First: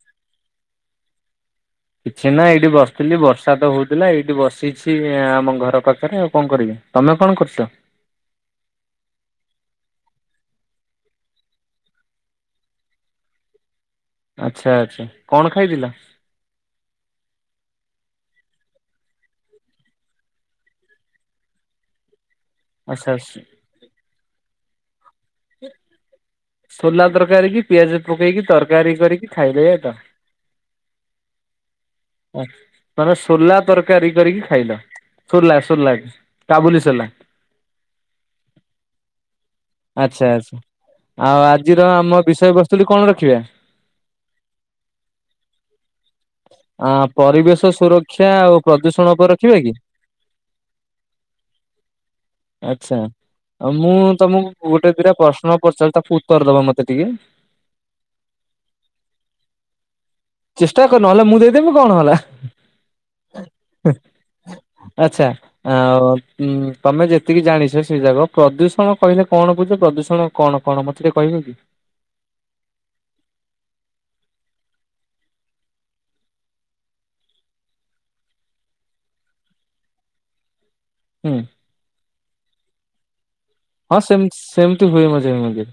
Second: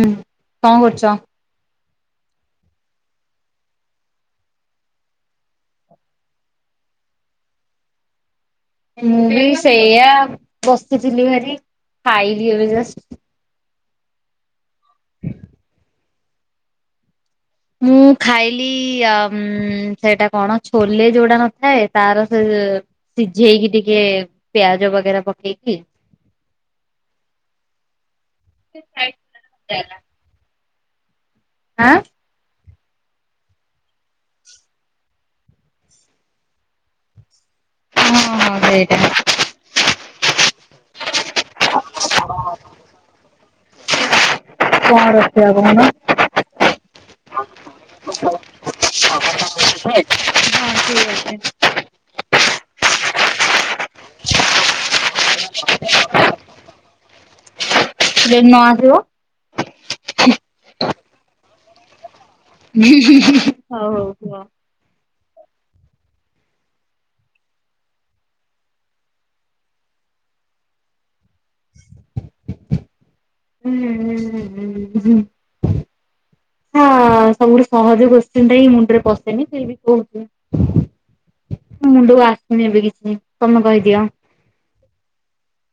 ହୁଁ କଣ କରୁଚ? କିଛି ନା ଏଇଠି ବସିଥିଲି ବର୍ଷା ତ ହଉଥିଲା ଏଇଠି ବସିଛି ଆମ ଘର ପାଖରେ ଆଉ କଣ କରିବି। ତମେ କଣ କରୁଛ? ମୁ ବି ସେଇଆ ବସିଥିଲି ଭାରି ଖାଇଲି ଏବେ ଜଷ୍ଟ। ଆଛା ଆଛା କଣ ଖାଇଥିଲ? ମୁଁ ଖାଇଲି ସେଇଟା କଣ ଛୋଲେ ଯୋଉଟା ନଥାଏ ତାର ସେ ଆଚ୍ଛା ସିଝେଇକି ଟିକେ ପିଆଜ ବଗେରା ପ ସୋଲା ତରକାରୀ କି ପିଆଜ ପକେଇକି ତରକାରୀ କରିକି ଖାଇଦେଲ। ଆଁ। ତମେ ସୋଲା ତରକାରୀ କରିକି ଖାଇଲ। ସୋଲା ସୋଲା କାବୁଲି ସୋଲା। ହଁ ହଁ ସେଇଟା। ଆଚ୍ଛା ଆଚ୍ଛା ଆଉ ଆଜିର ଆମ ବିଷୟବସ୍ତୁଟି କଣ ରଖିବା। କଣ ରଖିବା କହୁନ? ଆ ପରିବେଶ ସୁରକ୍ଷା ଉ ପ୍ରଦୂଷଣ ଉପରେ ରଖିବା କି? ହଁ ଠିକ ଅଛି। ଆଚ୍ଛା ଆଉ ମୁଁ ତମକୁ ଗୋଟେ ଦିଇଟା ପ୍ରଶ୍ନ ପଚାରୁଚି ତାକୁ ଉତ୍ତର ଦବ ମତେ ଟିକେ। ଯଦି ନ ଆସିବ? ଚେଷ୍ଟା କର ନହେଲେ ମୁଁ ଦେଇଦେବି କଣ ହେଲା। ହଉ ହଉ କୁଅ। ଆଚ୍ଛା। ଆଉ ତମେ ଯେତିକି ଜାଣିଛ ସେ ଯାକ ପ୍ରଦୂଷଣ କହିଲେ କଣ ବୁଝ ପ୍ରଦୂଷଣ? କଣ କଣ ମତେ ଟିକେ କହିବ କି? [inaudible] ହଁ ସବୁଠୁ ସହଜ କୋଶ୍ଚିନଟା ହିଁ ମୁଣ୍ଡରେ ପଶେନି ଫିର ବି କହୁଚି। ହୁଁ। ମ ମୁଣ୍ଡକୁ ଆସୁନି ଏବେ କିଛି। ତମେ ହଁ କହିଦିଅ। ସେମ ସେମିତି ହୁଏ ମଝିରେ ମଝିରେ।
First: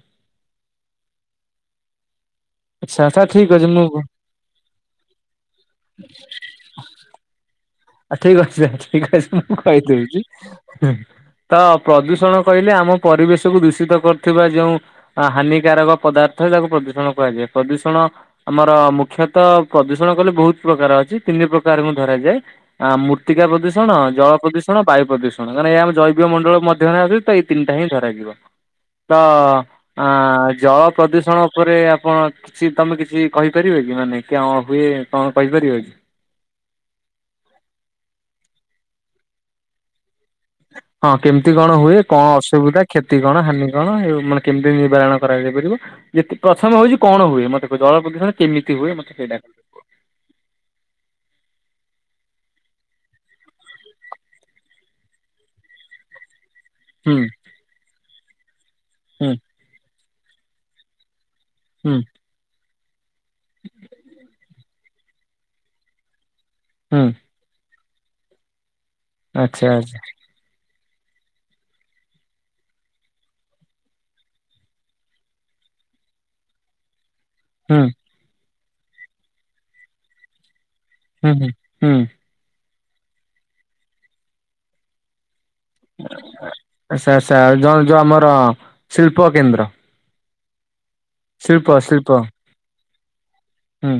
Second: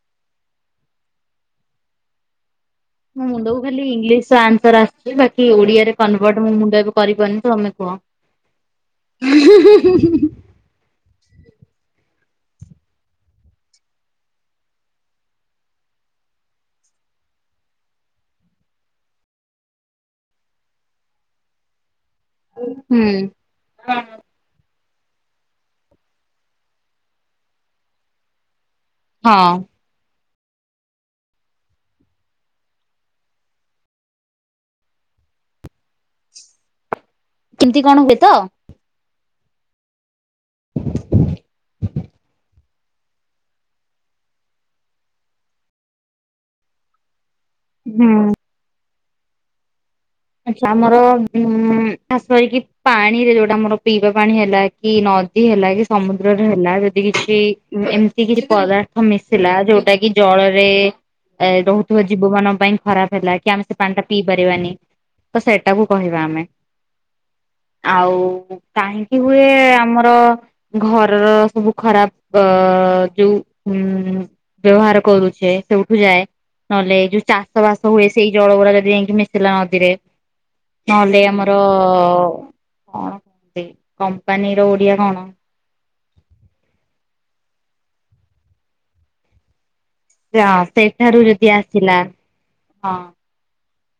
ଆଚ୍ଛା ଆଚ୍ଛା ମୋ ଠିକ ମୁଣ୍ଡକୁ ଅଛି ମୁଁ ଖାଲି ଇଂଲିଶର ଆନ୍ସାର ଆସୁଛି ବାକି ଓଡିଆରେ କନଭର୍ଟ ମୋ ମୁଣ୍ଡ ଏବେ କରିପାରୁନି ତମେ କୁହ। ଠିକ ଅଛି ଠିକ ଅଛି ମୁଁ କହିଦଉଛି। ତ ପ୍ରଦୂଷଣ କହିଲେ ଆମ ପରିବେଶକୁ ଦୂଷିତ କରୁଥିବା ଯେଉଁ ହାନିକାରକ ପଦାର୍ଥ ତାକୁ ପ୍ରଦୂଷଣ କୁହାଯାଏ ପ୍ରଦୂଷଣ। ଆମର ମୁଖ୍ୟତଃ ପ୍ରଦୂଷଣ କହିଲେ ବହୁତ ପ୍ରକାର ଅଛି, ତିନି ପ୍ରକାରଙ୍କୁ ଧରାଯାଏ। ଆଁ ହୁଁ ମୂର୍ତିକା ପ୍ରଦୁଷ ଣ ଜଳ ପ୍ରଦୂଷଣ ବାୟୁ ପ୍ରଦୂଷଣ କାରଣ ଏ ଆମ ଜୈବ ମଣ୍ଡଳ ମଧ୍ୟରେ ଆସଛି ତ ଏଇତିନିଟା ହିଁ ଧରାଯିବ। ତ ହଁ ଆ ଜଳ ପ୍ରଦୂଷଣ ଉପରେ ଆପଣ କିଛି ତମେ କିଛି କହିପାରିବ କି, ମାନେ କିଅ ହୁଏ କଣ କହିପାରିବ କି? କେମତି କଣ ହୁଏ ତ? ହଁ କେମିତି କଣ ହୁଏ, କଣ ଅସୁବିଧା, କ୍ଷତି କଣ, ହାନି କଣ ମାନେ କେମିତି ନିବାରଣ କରାଯାଇପାରିବ। ଯେତେ ପ୍ରଥମ ହଉଛି କଣ ହୁଏ ମତେ ଜଳ ହୁଁ ପ୍ରଦୂଷଣ କେମିତି ହୁଏ ମତେ ସେଇଟା ଆଛା ଆମର ଉଁ ଖାସ କରିକି ପାଣି ରେ ଯୋଉଟା ଆମର ପିଇବା ପାଣି ହେଲା। କି ନଦୀ ହେଲା କି ସମୁଦ୍ରରେ ହେଲା ଯ ହୁଁ କିଛି ଏମିତି କିଛି ପଦାର୍ଥ ହୁଁ ମିଶିଲା ଯୋଉଟା କି ଜଳରେ ଏ ହୁଁ ରହୁଥିବା ଜୀବ ମାନଙ୍କ ପାଇଁ ଖରାପ ହେଲା କି ଆମେ ସେ ପାଣି ଟା ପିଇ ପାରିବାନି। ତ ସେଇଟାକୁୁ କହିବା ଆମେ। ହୁଁ। ଆଉ କାହିଁକି ହୁଏ ଆଚ୍ଛା ଆଚ୍ଛା ଆମର ଘରର ସବୁ ଖରାପ ଅ ଯୋଉ ବ୍ୟବହାର କରୁଛେ ସେଉଠୁ ଯାଏ ନହେଲେ ଯୋଉ ଚା ଚାଷ ହୁଁ ବାସ ହୁଏ ସେଇ ଜଳ ଗୁଡା ଯଦି ଯାଇକି ମିଶିଲା ନଦୀରେ ନହେଲେ ହୁଁ ହୁଁ ଆମର ହୁଁ କଣ କହନ୍ତି କମ୍ପାନୀର ଓଡିଆ କଣ? ସ ସ ଜ ଯୋଉ ଯୋଉ ଆମର ଶିଳ୍ପ କେନ୍ଦ୍ର ହ ସେଇଠାରୁ ଯଦି ଶିଳ୍ପ ଆସିଲା ଶିଳ୍ପ ହଁ। ହୁଁ।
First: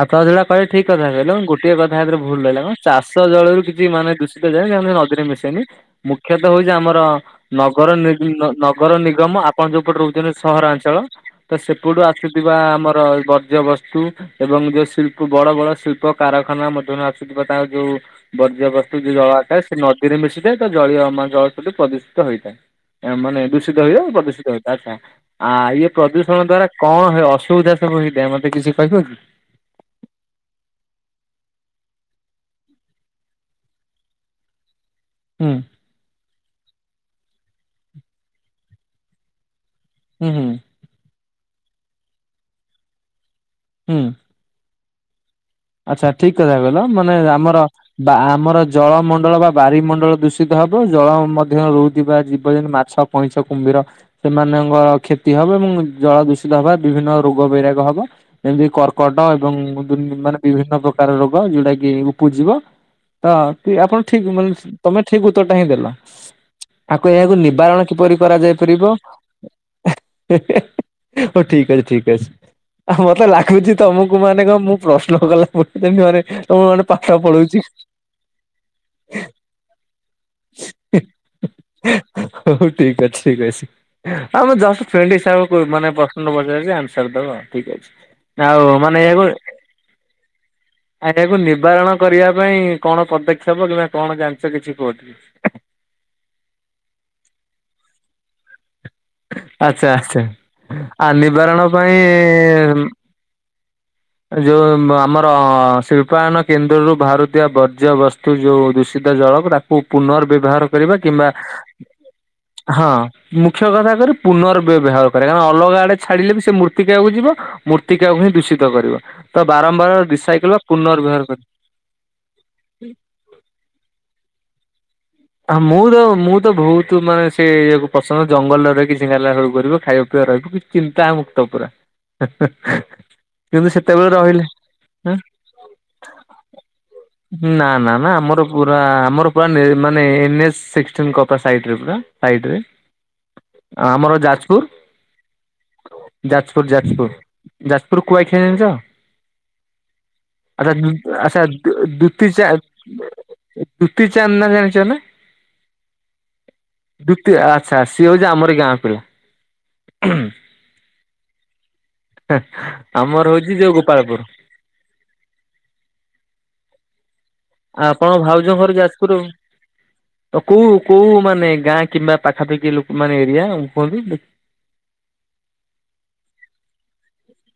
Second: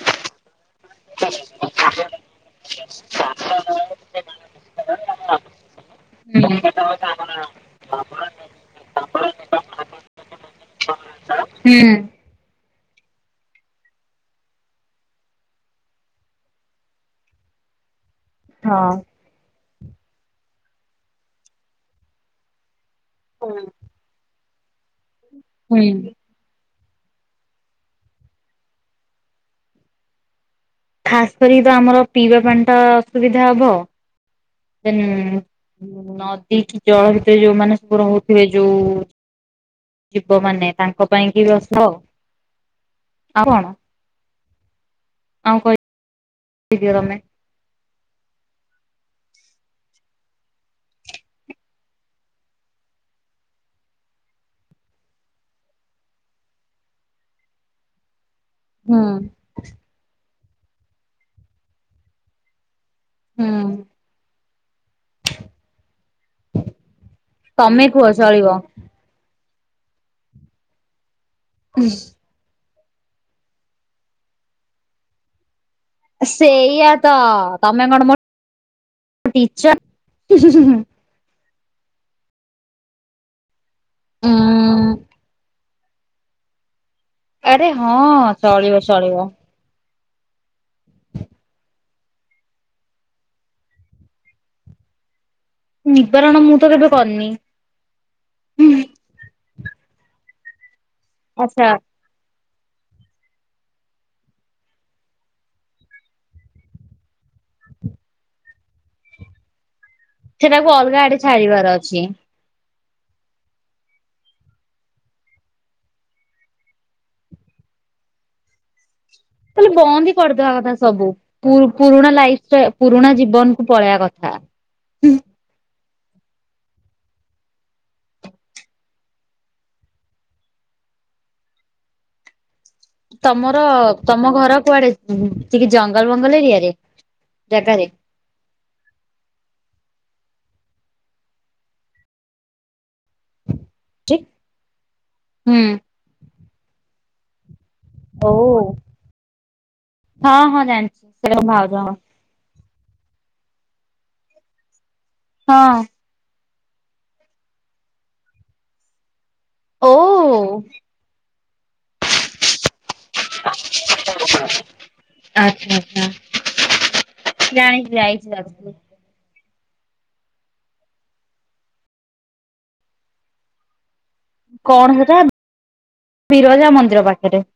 ଆପଣ ଯୋଉଟା କହିଲେ ଠିକ୍ କଥା କହିଲେ ଗୋଟେ କଥା ଏଥିରେ ଭୁଲ ରହିଲା କଣ ଚାଷ ଜଳରୁ କିଛି ମାନେ ଦୁଷି ଯା ନଦୀରେ ମିଶେନି ମୁଖ୍ୟତଃ ହଉଛି ଆମର ନଗର ନଗରନିଗମ ଆପଣ ଯୋଉପଟେ ରହୁଚନ୍ତି ସହରାଞ୍ଚଳ ତ ସେପଟୁ ଆସୁଥିବା ଆମର ବର୍ଜ୍ୟବସ୍ତୁ ଏବଂ ଯୋଉ ଶିଳ୍ପ ବଡ ବଡ ଶିଳ୍ପ କାରଖାନା ମଧ୍ୟରୁ ଆସୁଥିବା ତାଙ୍କ ଯୋଉ ବର୍ଜ୍ୟବସ୍ତୁ ଯଉ ଜଳ ଆକାର ରେ ସେ ନଦୀରେ ମିଶିଥାଏ ତା ଜଳୀୟ ଜଳ ସେଠୁ ପ୍ରଦୂଷିତ ହୋଇଥାଏ। ମାନେ ଦୂଷିତ ହୁଏ ଆ ପ୍ରଦୂଷିତ ହଇଥାଏ ଆଚ୍ଛା ଆ ହଁ ଇଏ ପ୍ରଦୂ ଦ୍ଵାରା କଣ ଅସୁବିଧା ସବୁ ହେଇଥାଏ ମତେ କିଛି କହିବ କି? ଖାସ୍ କରିକି ତ ଆମର ପିଇବା ପାଣି ଟା ଅସୁବିଧା ହବ ଦେନ୍ ହୁଁ। ନଦୀ ଜଳ ଭିତରେ ଯୋଉମାନେ ସବୁ ରହୁଥିବେ ଯୋଉ ହୁଁ ଜୀବ ମାନେ ହୁଁ ତାଙ୍କ ପାଇଁ କି ବ୍ୟସ୍ତ ଆଉ କଣ ହୁଁ। ଆଉ ଆଚ୍ଛା ଠିକ କଥା କିଇଲ କହିଦିଅ ତମେ। ମାନେ ଆମର ବା ଆମର ଜଳମଣ୍ଡଳ ବା ବାରିମଣ୍ଡଳ ଦୂଷିତ ହବ ଜଳ ମଧ୍ୟ ରହୁଥିବା ଜୀବ ଯେ ମାଛ କଇଁଛ କୁମ୍ଭୀର ସେମାନଙ୍କର କ୍ଷତି ହବ ଏବଂ ଜଳ ଦୂଷିତ ହବା ବିଭିନ୍ନ ରୋଗ ବୈରାଗ ହବ। ଯେମିତି ହୁଁ କର୍କଟ ଏବଂ ମାନେ ବିଭିନ୍ନ ପ୍ରକାର ରୋଗ ଯୋଉଟା କି ଉପୁଜିବ। ହଁ ହୁଁ କି ଆପଣ ଠିକ ମାନେ ତମେ ଠିକ ଉତ୍ତର ଟା ହିଁ ଦେଲ। ଆକୁ ଏହାକୁ ନିବାରଣ ତମେ କୁହ କିପରି ଚଳିବ। କରାଯାଇ ପାରିବ? [inaudible] ହଉ ଠିକ ଅଛି ଠିକ ଅଛି। ଆଉ ମତେ ଲାଗୁଛି ତମକୁ ମାନେ କଣ ମୁଁ ପ୍ରଶ୍ନ କଲା ଯେମିତି ମାନେ ତମକୁ ମାନେ ସେଇଆ ତ ପାଠ ପଢ଼ଉଚି ତମେ କଣ ମୋ ଟିଚର [inaudible] [inaudible] ହଉ ଠିକ ଅଛି ଠିକ ଅଛି ଉଁ ଆମ ଜଷ୍ଟ ଫ୍ରେଣ୍ଡ ହିସାବରେ ମାନେ ପ୍ରଶ୍ନ ପଚାରୁଚି ଆନ୍ସର ଦେବ ଆରେ ଠିକ ଅଛି ହଁ ଚଳିବ ଆଉ ମାନେ ଚଳିବ। ଏବେ ଆ ଏଟାକୁ ନିବାରଣ କରିବା ପାଇଁ କଣ ପଦକ୍ଷେପ କିମ୍ବା କଣ ଜାଣିଛ କିଛି କୁହ? ନିବାରଣ ମୁଁ ତ କେବେ କରିନି ଆଚ୍ଛା ଆଚ୍ଛା ଆ ନିବାରଣ ଆଚ୍ଛା ପାଇଁ ଯୋଉ ଆମର ଶିଳ୍ପାୟନ କେନ୍ଦ୍ରରୁ ବାହାରୁଥିବା ବର୍ଜ୍ୟବସ୍ତୁ ଯୋଉ ଦୂଷିତ ଜଳ ଗୁରା ଓ ପୁନର୍ବ୍ୟବହାର ସେଟାକୁ କରିବା ଅଲଗା ଆଡେ କିମ୍ବା ଛାଡିବାର ଅଛି ହଁ ମୁଖ୍ୟ କଥା କରେ ପୁନର୍ବ୍ୟବହାର କରିବା କାରଣ ଅଲଗା ଆଡେ ଛାଡିଲେ ବି ସେ ମୂର୍ତ୍ତିକା କୁ ଯିବ। ମୂର୍ତ୍ତିକାକୁ ହିଁ ଦୂଷିତ କରିବ। ତ ତାହେଲେ ବାରମ୍ବାର ବନ୍ଦ ହି କରିଦବା ରିସାଇକେଲ ବା କଥା ସବୁ ପୁନର୍ବ୍ୟବହାର କରି ପୁରୁଣା ଲାଇଫ ଷ୍ଟା ପୁରୁଣା ଜୀବନକୁୁ ପଳେଇବା କଥା। ହ ମୁଁ ତ ମୁଁ ତ ବହୁତ ମାନେ ସେ ଇଏକୁ ପସନ୍ଦ ଜଙ୍ଗଲରେ ରହିକି ଜିଙ୍ଗାଲାଲା ହୁ କରିବ ଖାଇବା ପିଇବା ରହିବ ଚିନ୍ତା ମୁକ୍ତ ପୁରା [inaudible] ତମର କିନ୍ତୁ ସେତେବେଳେ ତମ ରହିଲେ ଘର କୁଆଡେ ଟିକେ ଜଙ୍ଗଲ ବଙ୍ଗଲ ଏରିଆରେ ନା ଜାଗାରେ? ନା ନା ଆମର ପୁରା ଆମର ପୁରା ମାନେ ଏନ୍ ଚେ ସିକ୍ସଟିନ୍ କପା ସାଇଡ୍ ରେ ପୁରା ସାଇଡ୍ ରେ। ଆମର ଯାଜପୁର ହୁଁ। ଯାଜପୁର ଯାଜପୁର। ଯାଜପୁର କୁଆଖିଆ ହଉ। ଜାଣିଛ ହଁ ହଁ ଆଚ୍ଛା ଯୁ ଜାଣିଛି ସେଟା ଆଛା ମୋ ଭାଉଜଙ୍କ ଦୁ ଦୂତୀଚାନ୍ଦ ଦୂତୀଚାନ୍ଦ ନାଁ ଜାଣିଛ ନା? ହଁ। ଦୁତି ଆଚ୍ଛା ସିଏ ହଉଛି ଆମରି ଗାଁ ପିଲା। ଓ। ଆମର ହଉଛି ଯୋଉ ଗୋପାଳପୁର। ଆଚ୍ଛା ଆଚ୍ଛା। ଜାଣିଛି ଆଉ ଆପଣ ଯାଇଛି ଭାଉଜ ଯାଇଛି। ଘର ଯାଜପୁର। କେଉଁ କେଉଁ ମାନେ ଗାଁ କିମ୍ବା ପାଖାପାଖି ଲୋକମାନେ ଏରିଆ କୁହନ୍ତୁ। କଣ ସେଟା ବିରଜା ମନ୍ଦିର ପାଖରେ।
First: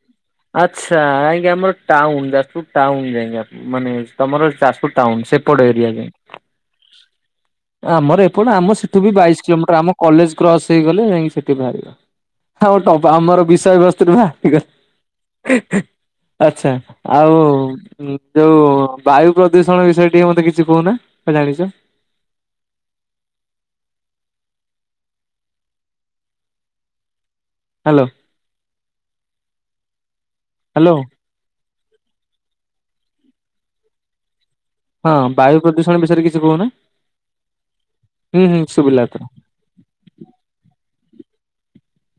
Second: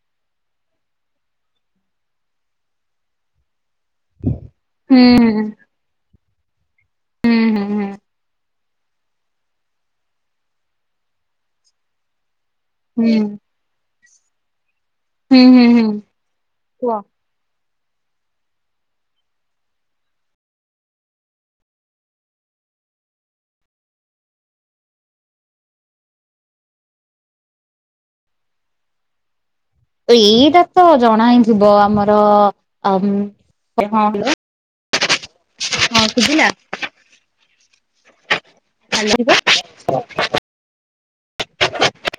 ଆଚ୍ଛା ଆଜ୍ଞା ଆଇକି ଆମର ଟାଉନୁ ଯାଜପୁର ଟାଉନ୍ ରେ ହିଁ ଆପ ମାନେ ତମର ଯାଜପୁର ହୁଁ। ଟାଉନ ସେପଟ ଏରିଆରେ। ହୁଁ ହୁଁ ଆମର ଏପଟ ଆମ ସେପ ଏଠୁ ବି ବାଇଶ କିଲୋମିଟର ଆମ କଲେଜ କ୍ରସ ହେଇଗଲେ ଯାଇକି ସେଠି ବାହାରିବ। କଥା ବାର୍ତା ହେବା ହୁଁ ହୁଁ ଆମର ହୁଁ ବିଷୟବସ୍ତୁ ନେବା ଠୀକ ଅଛି। ହେଁ ହୁଁ ହୁଁ ହେଁ ହୁଁ ଆଛା କୁହ। ଆଉ ଯୋଉ ବାୟୁ ପ୍ରଦୂଷଣ ବିଷୟରେ ଟିକେ ମତେ କିଛି କହୁନା ତମେ କଣ ଜାଣିଛ। ହ୍ୟାଲୋ। ଏଇଟା ତ ହ୍ୟାଲୋ ଜଣା ହିଁ ଥିବ ଆମର ଆ କଣ ହଁ ବାୟୁ ପ୍ରଦୂଷଣ ବିଷୟରେ କିଛି କହୁନା ହୁଁ ହୁଁ ଶୁଭିଲା ହ୍ୟାଲୋ ଏଥର। [inaudible]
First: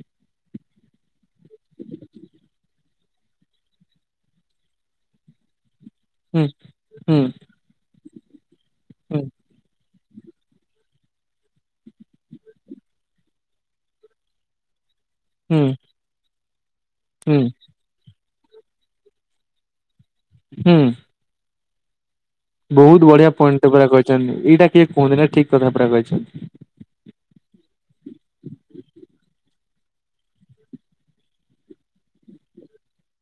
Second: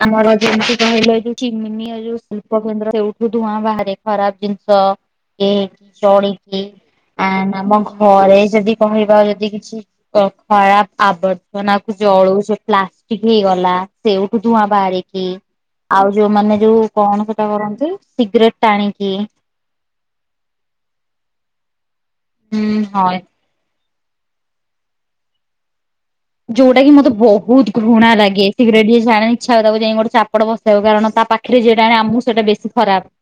ଆମର ଯେମତି କହିଲନିକି ମିନି ଅ ଏ ଯୋଉ ଶିଳ୍ପ କେନ୍ଦ୍ର ସେଉଠୁ ଧୂଆଁ ବାହାରେ ଖରାପ ଜିନିଷ। ଏଠି ହୁଁ ଚଢକି ହୁଁ ଆ ଆମ ଘରେ ଯଦି ହୁଁ କହିବା ଯଦି କିଛି - ଖରାପ ଆବର୍ଜନା କୁ ଜଳଉଛେ ପ୍ଲାଷ୍ଟିକ ହେଇଗଲା ସେ ଧୁଆ ବାହରିକି ହୁଁ। ଆଉ ଯୋଉମାନେ ଯୋଉ କଣ ହୁଁ ସେଟା କରନ୍ତି ସିଗରେଟ ଟାଣିକି। ହୁଁ। ହୁଁ ବହୁତ ହଁ ବଢିଆ ପଏଣ୍ଟ ପୁରା କହିଛନ୍ତି ଏଇଟା କିଏ କୁହନ୍ତି ନା ଠିକ କଥା ପୁରା କହିଛନ୍ତି। ଯୋଉଟା କି ମତେ ବହୁତ ଘୃଣା ଲାଗେ ସିଗ୍ରେଟ ଟିକେ ଆଣେ ଇଚ୍ଛା ହବ ତାକୁ ଯାଇ ଗୋଟେ ଚାପଡା ବସେଇ ହବ କାରଣ ତା ପାଖରେ ପାଖରେ ଯିଏ ଟାଣେ ଆମକୁ ସେଇଟା ବେଶୀ ଖରାପ।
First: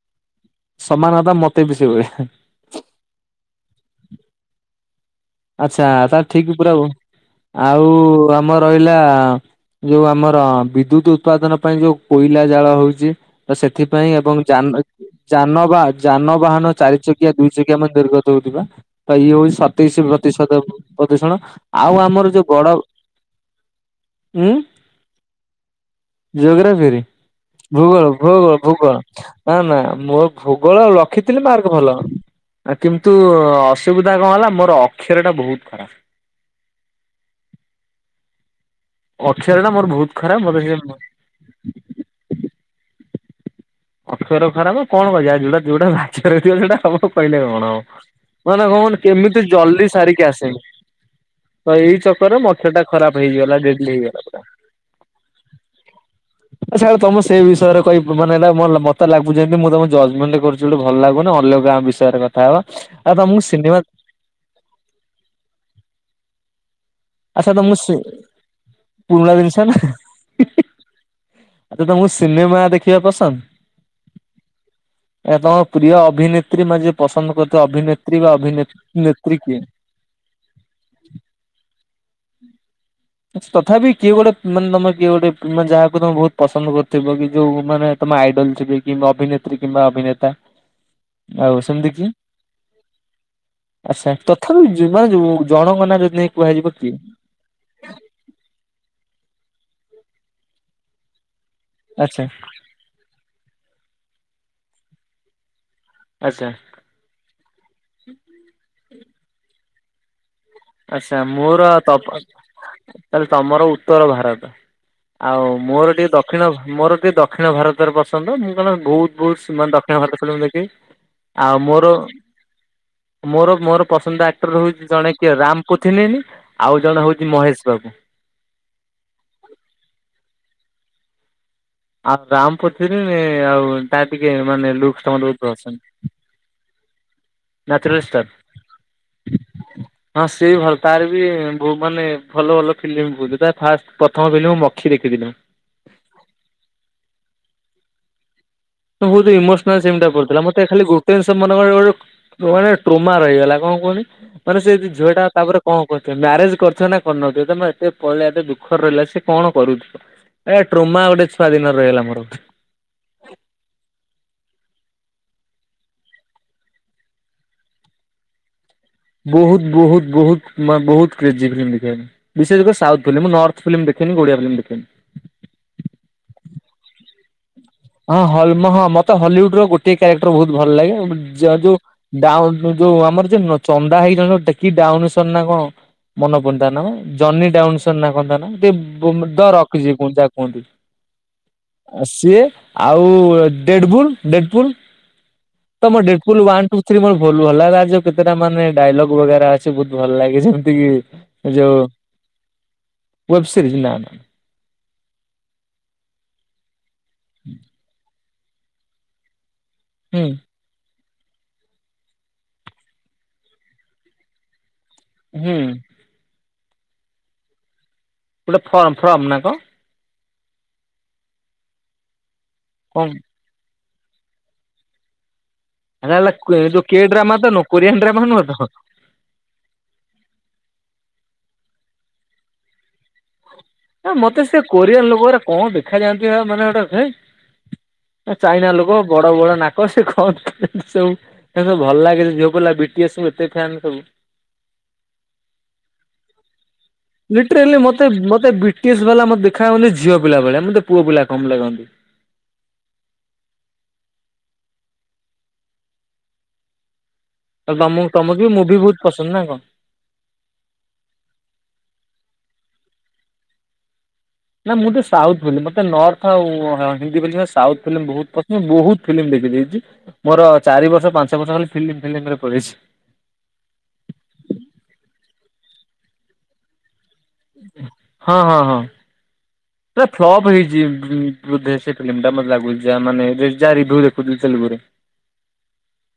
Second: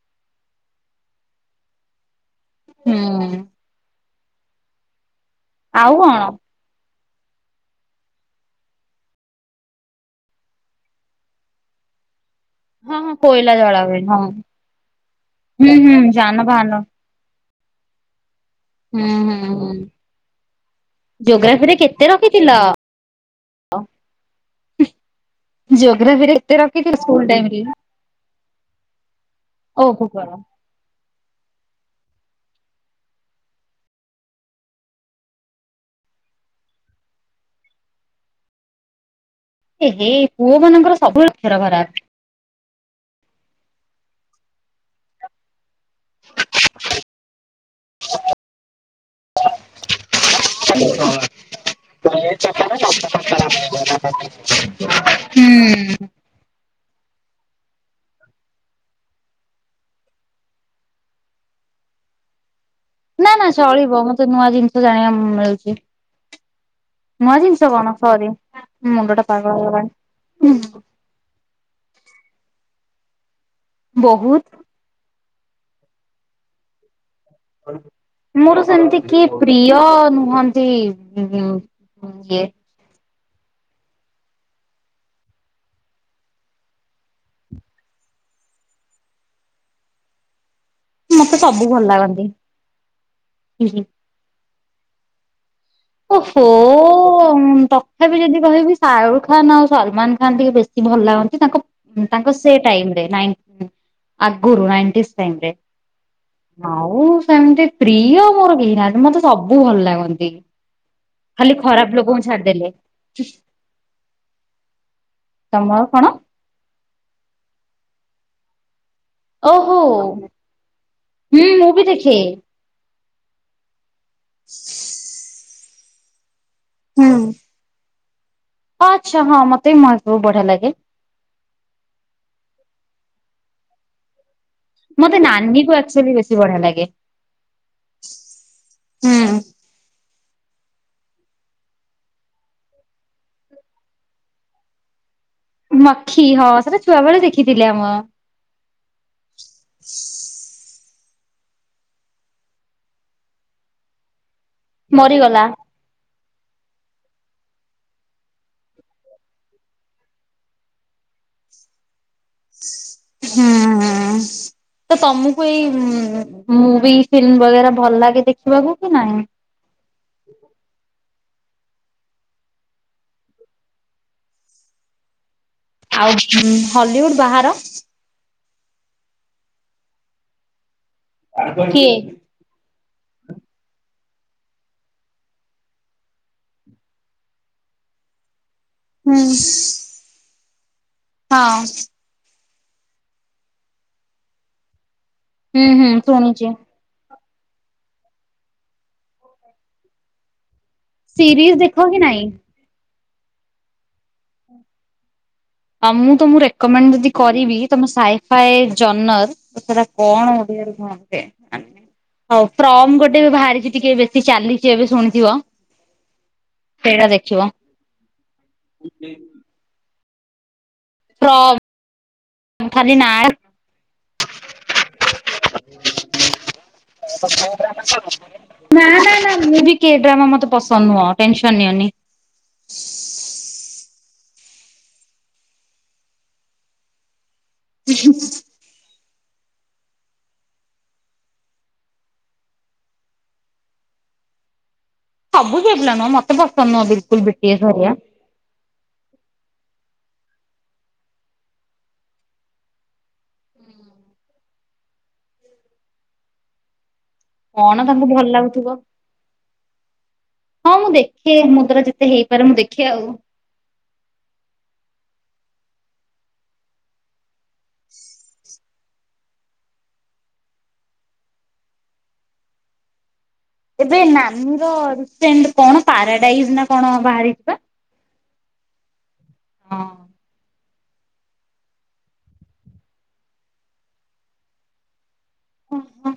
ସମାନ କଥା ମତେ ବି ସେଇ ଭଳିଆ। ହୁଁ। ଆଚ୍ଛା ଆଉ କଣ? ତାହେଲେ ଠିକ ପୁରା ହବ। ଆଉ ଆମର ରହିଲା ଯୋଉ ଆମର ବିଦ୍ୟୁତ ଉତ୍ପାଦନ ପାଇଁ ଯୋଉ କୋଇଲା ଜାଳ ହଁ ହଉଛି ହଁ କୋଇଲା ତ ଜଳା ହୁଏ ସେଥିପାଇଁ ହଁ ଏବଂ ଯାନ ହୁଁ ଯାନବା ହୁଁ ଯାନବାହାନ ଚାରି ଚକିଆ ଦୁଇ ଚକିଆ ମାନେ ନିର୍ଗତ ହଉଥିବା। ହୁଁ ତ ଇଏ ହୁଁ ହଉଛି ହୁଁ ସତେଇଶ ପ୍ରତିଶତ ପ୍ରଦୂଷଣ ଜୋଗ୍ରାଫିରେ ଆଉ କେତେ ଆମର ଯୋଉ ରଖିଥିଲ? ବଡ ଉଁ। ଜୋଗ୍ରାଫିରେ ଏତେ ଜୋଗ୍ରାଫି ରଖିଥିଲି ରେ ସ୍କୁଲ ଟାଇମ ରେ। ଭୂଗୋଳ ଭୂଗୋଳ ଭୂଗୋଳ ନା ନା ଓ ମୁଁ ଭୂଗୋଳ ଭୂଗୋଳ ରଖିଥିଲି ମାର୍କ ଭଲ କିନ୍ତୁ ଅସୁବିଧା କଣ ହେଲା ମୋର ଅକ୍ଷରଟା ବହୁତ ଖରାପ। ଅକ୍ଷରଣ ଏ ହେ ପୁଅ ମାନଙ୍କର ସବୁବେଳେ ଅକ୍ଷର ଖରାପ। ଅକ୍ଷର ଖରାପ କଣ କରିବା ଯୋଉଟା ଯୋଉଟା ଭାଗ୍ୟରେ ଥିବ ସେଇଟା ହବ କହିଲେ କଣ ହବ। ମାନେ କଣ କୁହନା କେମିତି ଜଲଦି ସାରିକି ଆସେନି। [inaudible] ତ ଏଇ ଚକରରେ ମୋ ଅକ୍ଷର ଟା ଖରାପ ହେଇଗଲା ଡେଲି ହେଇଗଲା ପୁରା। ହୁଁ। ଆ ସେ ତମେ ସେଇ ବିଷୟରେ କହିବ ମାନେ ହେଲା ମତେ ଲାଗୁ ଯେମତି ମୁଁ ତ ଜଜମେଣ୍ଟ କରୁଛି ଗୋଟେ ଭଲ ଲାଗୁନ ଅଲଗାଁ ବିଷୟରେ କଥା ହେବା। ନା ନା ଚଳିବ ମତେ ନୂଆ ଜିନିଷ ଜାଣିବା ମିଳୁଛି। ନୂଆ ଆଚ୍ଛା ଜିନିଷ ତମକୁ ସି କଣ ସରି ମୁଣ୍ଡଟା ପୁରୁଣା ଜିନିଷ ପାଗଳ ନା ହେଇଗଲାଣି। ଆଚ୍ଛା ତମକୁ ସିନେମା ଦେଖିବା ପସନ୍ଦ? ବହୁତ। ଏ ତମ ପ୍ରିୟ ଅଭିନେତ୍ରୀ, ମା ଯ ପସନ୍ଦ କରୁ ମୋର ସେମିତି କିଏ ପ୍ରିୟ ନୁହନ୍ତି। ହୁଁ ହ [inaudible] ତଥାପି କିଏ ଗୋଟେ ମାନେ, ତମେ କିଏ ଗୋଟୋନେ ଯାହାକୁ ତମେ ବହୁତ ପସନ୍ଦ କରୁଥିବ, କି ଯୋଉ ମାନେ ତମ ଆଇଡଲ ଥିବ କିମ୍ବା ଅଭିନେତ୍ରୀ କିମ୍ବା ଅଭିନେତା। ମତେ ଆଉ ସବୁ ଭଲ ସେମିତି କିଏ? ଲାଗନ୍ତି ହ। ଥିବ ଯେ ମାନେ ଜଣଙ୍କ ନା ଓହୋ ତଥାପି ଯଦି କହିବି ସାରୁ ଖାଁ ଖନ୍ ଆଉ ସଲମାନ ଖାନ୍ ଟିକେ ବେଶୀ ଭଲ ଲାଗନ୍ତି। ତାଙ୍କ ଆଚ୍ଛା। ତାଙ୍କ ସେ ଟାଇମ ରେ, ଆଗରୁ ନାଇଣ୍ଟିନଟାଇମ ରେ ଆଚ୍ଛା। ଆଉ ସେମିତି ପ୍ରିୟ ମୋର କେହି ନାହାନ୍ତି। ମତେ ସବୁ ଭଲ ଲାଗନ୍ତି। ଆଚ୍ଛା ଖାଲି ମୋର ଖରାପ ତ ଲୋକଙ୍କୁ ଛାଡିଦେଲେ ତାହେଲେ ତମର ଉତ୍ତର ଭାରତ। ଆଉ ତମର ମୋର କଣ? ଟିକେ ଦକ୍ଷିଣ ଭାରତ। ଦକ୍ଷିଣ ମୋର ଟିକଏ ଦକ୍ଷିଣ ଭାରତରେ ପସନ୍ଦ। ମୁଁ କାରଣ ଓହୋ ବହୁତ [unintelligible] ହୁଁ ଆଉ ମୁଁ ବି ମୋର ଦେଖେ। ମୋର ମୋର ପସନ୍ଦ ଆକ୍ଟର ହେଉଛି ଜଣେ କିଏ ରାମ ପୁଥିନନୀ ଆଉ ଜଣେ ହେଉଛି ମହେଶ ବାବୁ। ଆଚ୍ଛା ହଁ ମତେ ବି ମହେଶ ବାବୁ ବହୁତ ବଢିଆ ଲାଗେ। ଆଉ ରାମ ପୁଥାନାନୀ ଆଉ ତା ଟିକିେ ମାନେ ଲୁକ୍ସ ମତେ ତମର ବହୁତ ନାନୀକୁ ପସନ୍ଦ। ଆକ୍ଚୁଆଲି ବେଶୀ ବଢିଆ ଲାଗେ। ନାଚିଲେ ଷ୍ଟାର୍ ହଁ ସିଏ ବି ଭଲ ତାର ବି ମାନେ ଭଲ ଭଲ ଫିଲ୍ମ କହୁଥିଲେ ତା ଫାଷ୍ଟ ପ୍ରଥମ ଫିଲ୍ମ ମଖି ଦେଖିଥିଲି। ମଖି ହଁ ସେଇଟା ଛୁଆ ବେଳେ ଦେଖିଥିଲେ ଆମ ସେ ବହୁତ ଇମୋସନେଲ କରୁଥିଲା। ମତେ ଖାଲି ଗୋଟିଏ ସିନ ମାନେ ଟ୍ରୋମା ରହିଗଲା କଣ କୁହନି ମାନେ ସେ ଝିଅ ଟା ମରିଗଲା। ତାପରେ କଣ କରୁଥେ ମ୍ୟାରେଜ କରିଥିବ ନା କରିନଥିବ ତମେ ଏତେ ପଳେଇା ଏତେ ଦୁଃଖ ରହିଲା ସେ କଣ କରୁଥିବ। ଏ ଟ୍ରୋମା ଗୋଟେ ଛୁଆ ଦିନ ରହିଲା ମୋର। ହଁ। ହଁ। ତ ତମକୁ ଏଇ ମୁଭି ଫିଲ୍ମ ବଗେରା ଭଲ ଲାଗେ ଦେଖିବାକୁ କି ନହିଁ? ବହୁତ, ବହୁତ, ବହୁତ, ମାନେ ବହୁତ କ୍ରେଜି। [unintelligible] ବିଶେଷ କରି ସାଉଥ ଫିଲ୍ମ। ମୁ ନର୍ଥ ଫିଲ୍ମ ଦେଖନି। ଓଡିଆ ଫିଲ୍ମ ଦେଖନି। ଆଉ ହଲିଉଡ ବାହାର? ହଁ ହଁ ମତେ ହଲିଉଡ ର ଗୋଟଏ କ୍ୟାରେକ୍ଟର ବହୁତ ଭଲ ଲାଗେ। କିଏ? ଯୋଉ ଯୋଉ ଆମର ଯେ ଚନ୍ଦା ହେଇଟ କି ଡାଉନସର ନା କଣ ମନ ପଡୁନି ତା ନା ଜନି ଡାଉନ୍ସନ୍ ନାଁ କଣ ନା। ହୁଁ [unintelligible] ରଖିଛି କୁହ ଯା କୁହନ୍ତି ହଁ ଆ ସିଏ ଆଉ ଡେଡବୁଲ ଡେଡପୁଲ। ହୁଁ ହୁଁ ତମ ଡେଟବ୍ଲୁ ଶୁଣିଛି ୱାନ ଟୁ ତ ମର ଭଲ ଭଲାଗାର ଯୋଉତଟା ମାନେ ଡାଇଲଗ୍ ବରା ଅଛି ବହୁତ ଭଲ ଲାଗେ ଯେମିତି କି ସିରିଜ ଯୋଉ ଦେଖ କି ନାଇଁ? ୱେବ ସିରି୍ଜି ନା। ଆଉ ମୁଁ ତମକୁ ରେକମେଣ୍ଡ ଯଦି କରିବି ତମେ ସାଇଫଏ ଜନତ ହୁଁ କଣ ଓଡିଆରେ କୁହନ୍ତି। ହଉ ଫ୍ରମ ଗୋଟେ ବି ବାହାରିଛି ଟିକେ ବେଶୀ ଚାଲିଛି ଏବେ ଶୁଣିଛ? ଥିବ ହୁଁ ସେଇଟା ଦେଖିବ। ଗୋଟେ ଫର୍ମ ଫର୍ମ ନା କଣ? ଫର୍ମ ଖାଲି କଣ ନା ଟା। ହେରା ହେଲା ଯୋଉ କେ ଡ୍ରାମା ତ ନୁହଁ କୋରିଆନ ଡ୍ରାମା ନୁହଁ ତ [unintelligible] ନା, ନା, ନା, ମୁଁ ବି କି ଡ୍ରାମା ମତେ ପସନ୍ଦ ନୁହଁ ଟେନସନ ନିଅନି। ମତେ ସେ କୋରିଆନ୍ ଲୋକରେ କଣ ଦେଖା ଯାଆନ୍ତି, ମାନେ ଗୋଟେ ହେଁ ଚାଇନା ଲୋକ ବଡ-ବଡ ନାକ ସେ କଣ ସବୁ? [inaudible] ସବୁ ଭଲ ଲାଗେ ଯୋଉ ଝିଅ ପିଲା ବି ଟି ଏସ୍ ଏତେ ଫ୍ୟାନ୍ ସବୁ। ସବୁ ପିଲା ନୁହଁ ମୋତେ ପସନ୍ଦ ନୁହଁ। ବିଟିଏସ୍ ଲିଟେରାଲି ହେରିକା। ମୋତେ-ମୋତେ ବି ଟି ଏସ୍ ବାଲା ମୋତେ ଦେଖାହୁଅନ୍ତି ଝିଅ ପିଲା ଭଳିଆ ମୋତେ ପୁଅ ପିଲା କମ୍ ଲାଗନ୍ତି। ଆଉ କଣ ତମ ତାଙ୍କୁ ଭଲ ତମକୁ ବି ଲାଗୁଥିବ ମୁଭି ବହୁତ ପସନ୍ଦ ନା କଣ? ହଁ ମୁଁ ଦେଖେ ମୋ ଦ୍ଵାରା ଯେତେ ହେଇପାରେ ମୁଁ ଦେଖେ ଆଉ। ନା ମୋତେ ସାଉଥ ଫିଲ୍ମ ମୋତେ ନର୍ଥ ଆଉ ହିନ୍ଦୀ ଫିଲ୍ମ ସାଉଥ ଫିଲ୍ମ ବହୁତ ପସନ୍ଦ ବହୁତ ଫିଲ୍ମ ଦେଖିଦେଇଛି ମୋର ଚାରି ବର୍ଷ ପାଞ୍ଚ ବର୍ଷ ଖାଲି ଫିଲ୍ମ- ଫିଲ୍ମ ରେ ପଳେଇଛି। ଏବେ ନାନୀର ରସେଣ୍ଟ କଣ ପାରାଡାଇଜ୍ ନା କଣ ବାହାରିଛି? ପା। ହଁ-ହଁ-ହଁ ହଁ। ସେଇଟା ଫ୍ଲପ୍ ହେଇଛି। ଯି [inaudible] ବୋଧେ ସେ ଫିଲ୍ମ ଟା ମୋତେ ଲାଗୁଛି ମାନେ ଯାହା ରିଭ୍ୟୁ ଦେଖୁଥିଲି ତେଲୁଗୁରେ। ଓ ହୋ।